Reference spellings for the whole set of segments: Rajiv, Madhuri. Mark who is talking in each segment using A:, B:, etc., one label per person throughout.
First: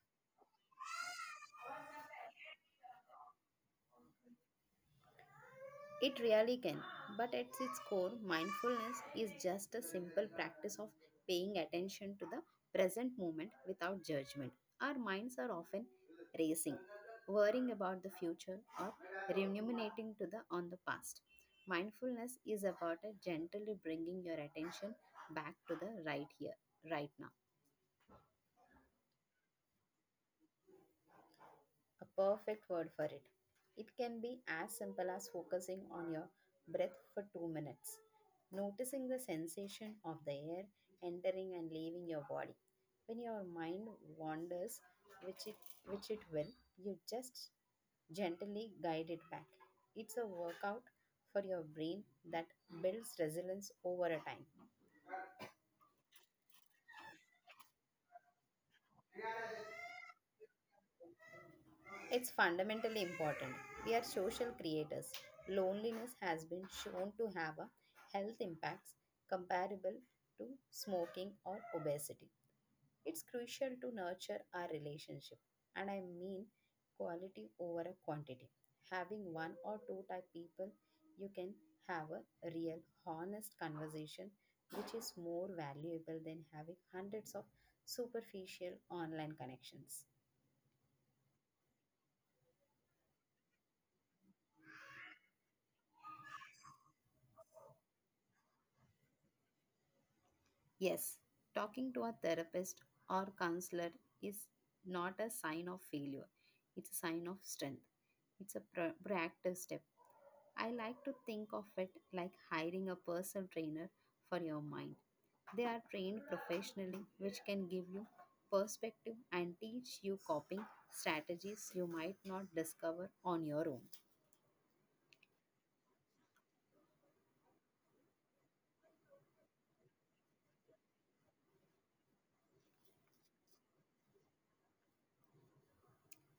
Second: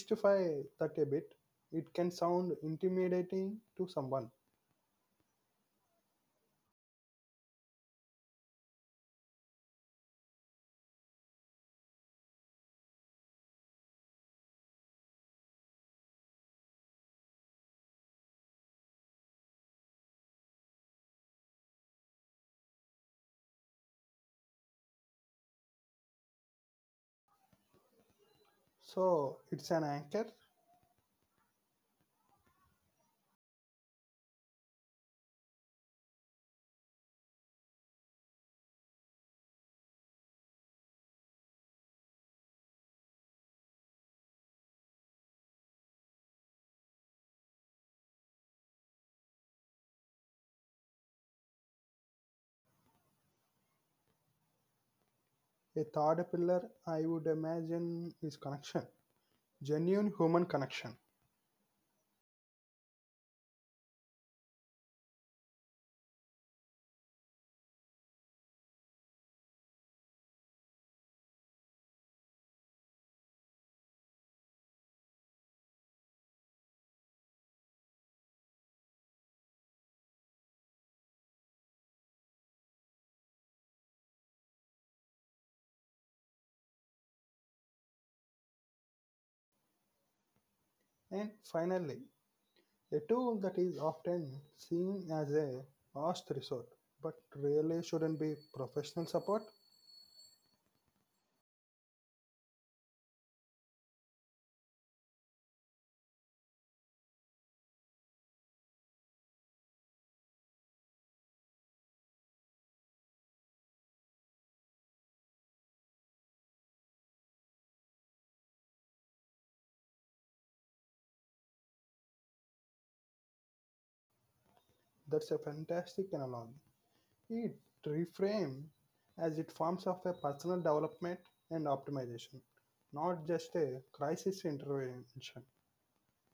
A: demystify that a bit? It can sound intimidating to someone.
B: It really can, but at its core, mindfulness is just a simple practice of paying attention to the present moment without judgment. Our minds are often racing, worrying about the future or ruminating to the on the past. Mindfulness is about a gently bringing your attention back to the right here, right now.
A: So it's an anchor.
B: A perfect word for it. It can be as simple as focusing on your breath for 2 minutes, noticing the sensation of the air entering and leaving your body. When your mind wanders, which it, which it will, you just gently guide it back. It's a workout for your brain that builds resilience over a time.
A: A third pillar I would imagine is connection, genuine human connection.
B: It's fundamentally important. We are social creators. Loneliness has been shown to have a health impacts comparable to smoking or obesity. It's crucial to nurture our relationship, and I mean quality over a quantity. Having one or two type people, you can have a real, honest conversation, which is more valuable than having hundreds of superficial online connections.
A: And finally, a tool that is often seen as a last resort, but really shouldn't be professional support.
B: Yes, talking to a therapist or counselor is not a sign of failure. It's a sign of strength. It's a proactive step. I like to think of it like hiring a personal trainer for your mind. They are trained professionally, which can give you perspective and teach you coping strategies you might not discover on your own.
A: That's a fantastic analogy. It reframe as it forms of a personal development and optimization, not just a crisis intervention.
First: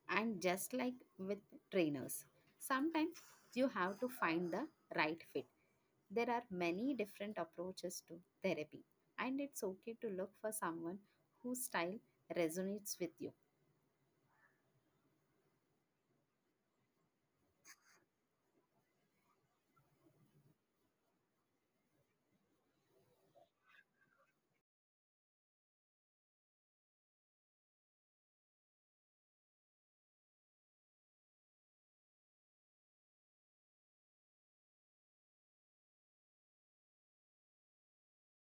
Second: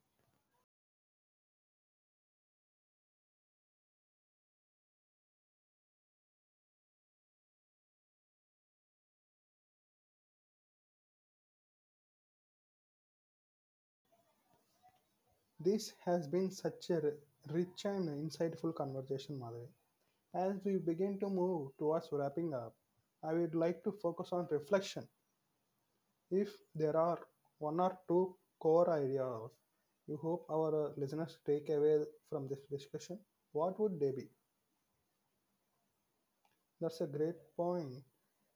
B: And just like with trainers, sometimes you have to find the right fit. There are many different approaches to therapy, and it's okay to look for someone whose style resonates with you.
A: This has been such a rich and insightful conversation, Madhuri. As we begin to move towards wrapping up, I would like to focus on reflection. If there are one or two core ideas you hope our listeners take away from this discussion, what would they be? That's a great point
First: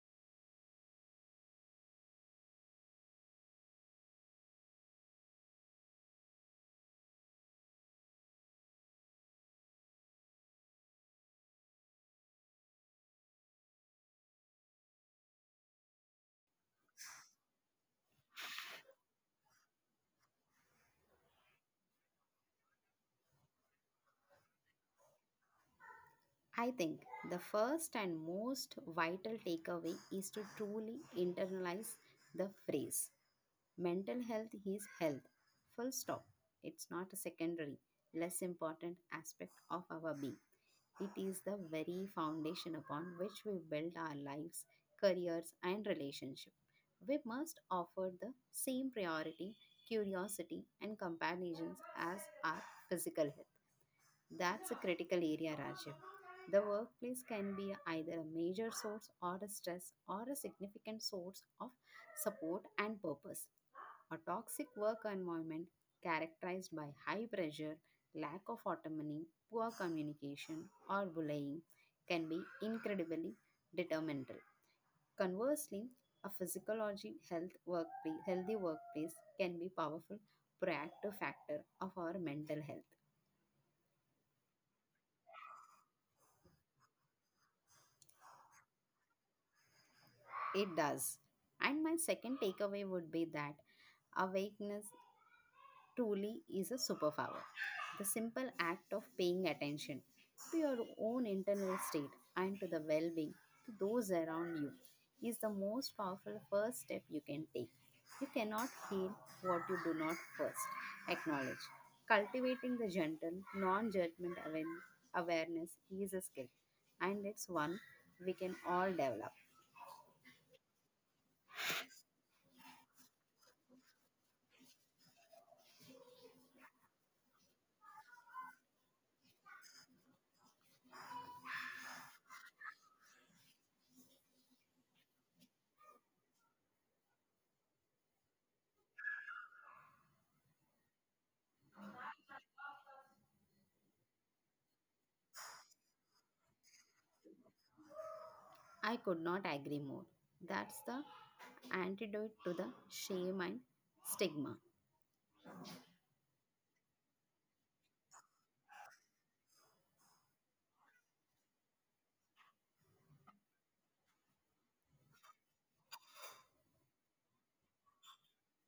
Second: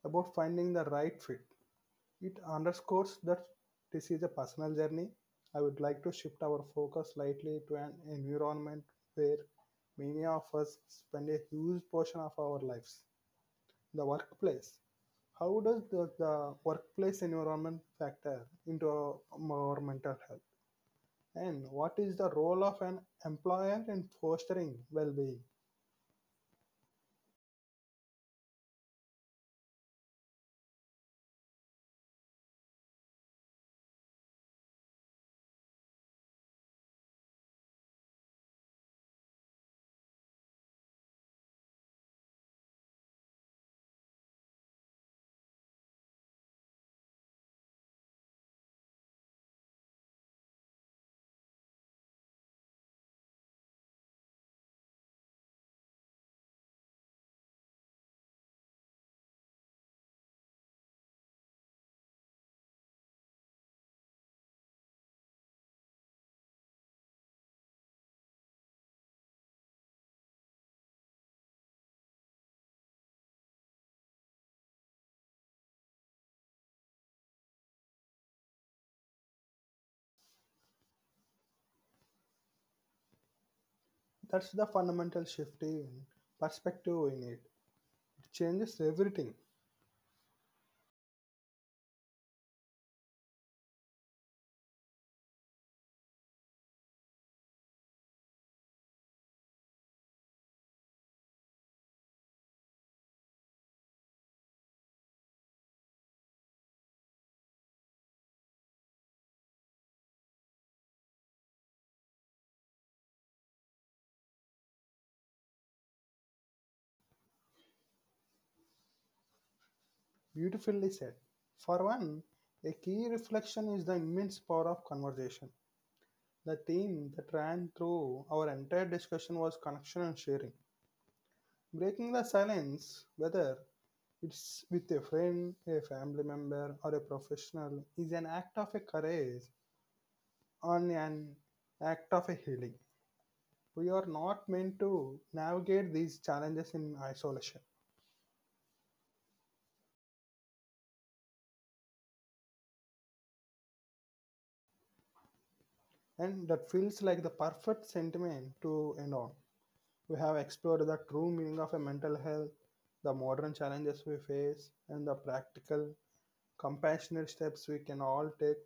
A: about finding the right fit. It underscores that this is a personal journey. I would like to shift our focus slightly to an environment where many of us spend a huge portion of our lives the workplace. How does the workplace environment factor into our mental health? And what is the role of an employer in fostering well being?
B: I think the first and most vital takeaway is to truly internalize the phrase mental health is health. Full stop. It's not a secondary, less important aspect of our being. It is the very foundation upon which we build our lives, careers, and relationships. We must offer the same priority, curiosity, and companions as our physical health. That's a critical area, Rajiv. The workplace can be either a major source or a stress or a significant source of support and purpose. A toxic work environment characterized by high pressure, lack of autonomy, poor communication, or bullying can be incredibly detrimental. Conversely, a physiology health workplace, healthy workplace can be powerful proactive factor of our mental health.
A: That's the fundamental shift in perspective we need. It changes everything.
B: It does. And my second takeaway would be that awakeness truly is a superpower. The simple act of paying attention to your own internal state and to the well being to those around you is the most powerful first step you can take. You cannot heal what you do not first acknowledge. Cultivating the gentle, non judgment awareness is a skill, and it's one we can all develop.
A: Beautifully said. For one, a key reflection is the immense power of conversation. The theme that ran through our entire discussion was connection and sharing. Breaking the silence, whether it's with a friend, a family member, or a professional, is an act of a courage and an act of a healing. We are not meant to navigate these challenges in isolation,
B: I could not agree more. That's the antidote to the shame and stigma.
A: and that feels like the perfect sentiment to end on. We have explored the true meaning of a mental health, the modern challenges we face, and the practical, compassionate steps we can all take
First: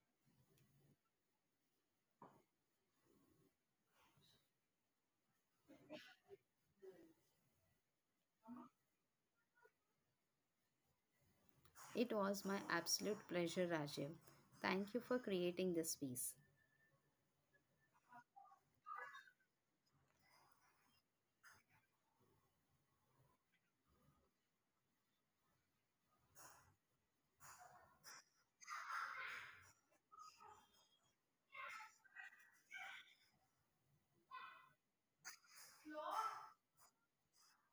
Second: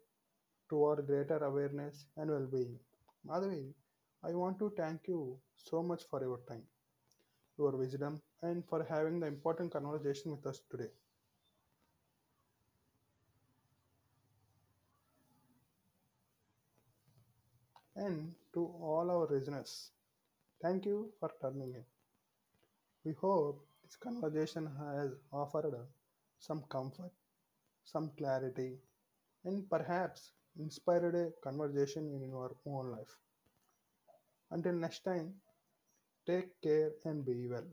A: toward greater awareness and well-being. Madhavi, I want to thank you so much for your time, your wisdom, and for having the important conversation with us today.
B: It was my absolute pleasure, Rajiv. Thank you for creating this piece.
A: And to all our listeners, thank you for turning in. We hope this conversation has offered some comfort, some clarity, and perhaps inspired a conversation in your own life. Until next time, take care and be well.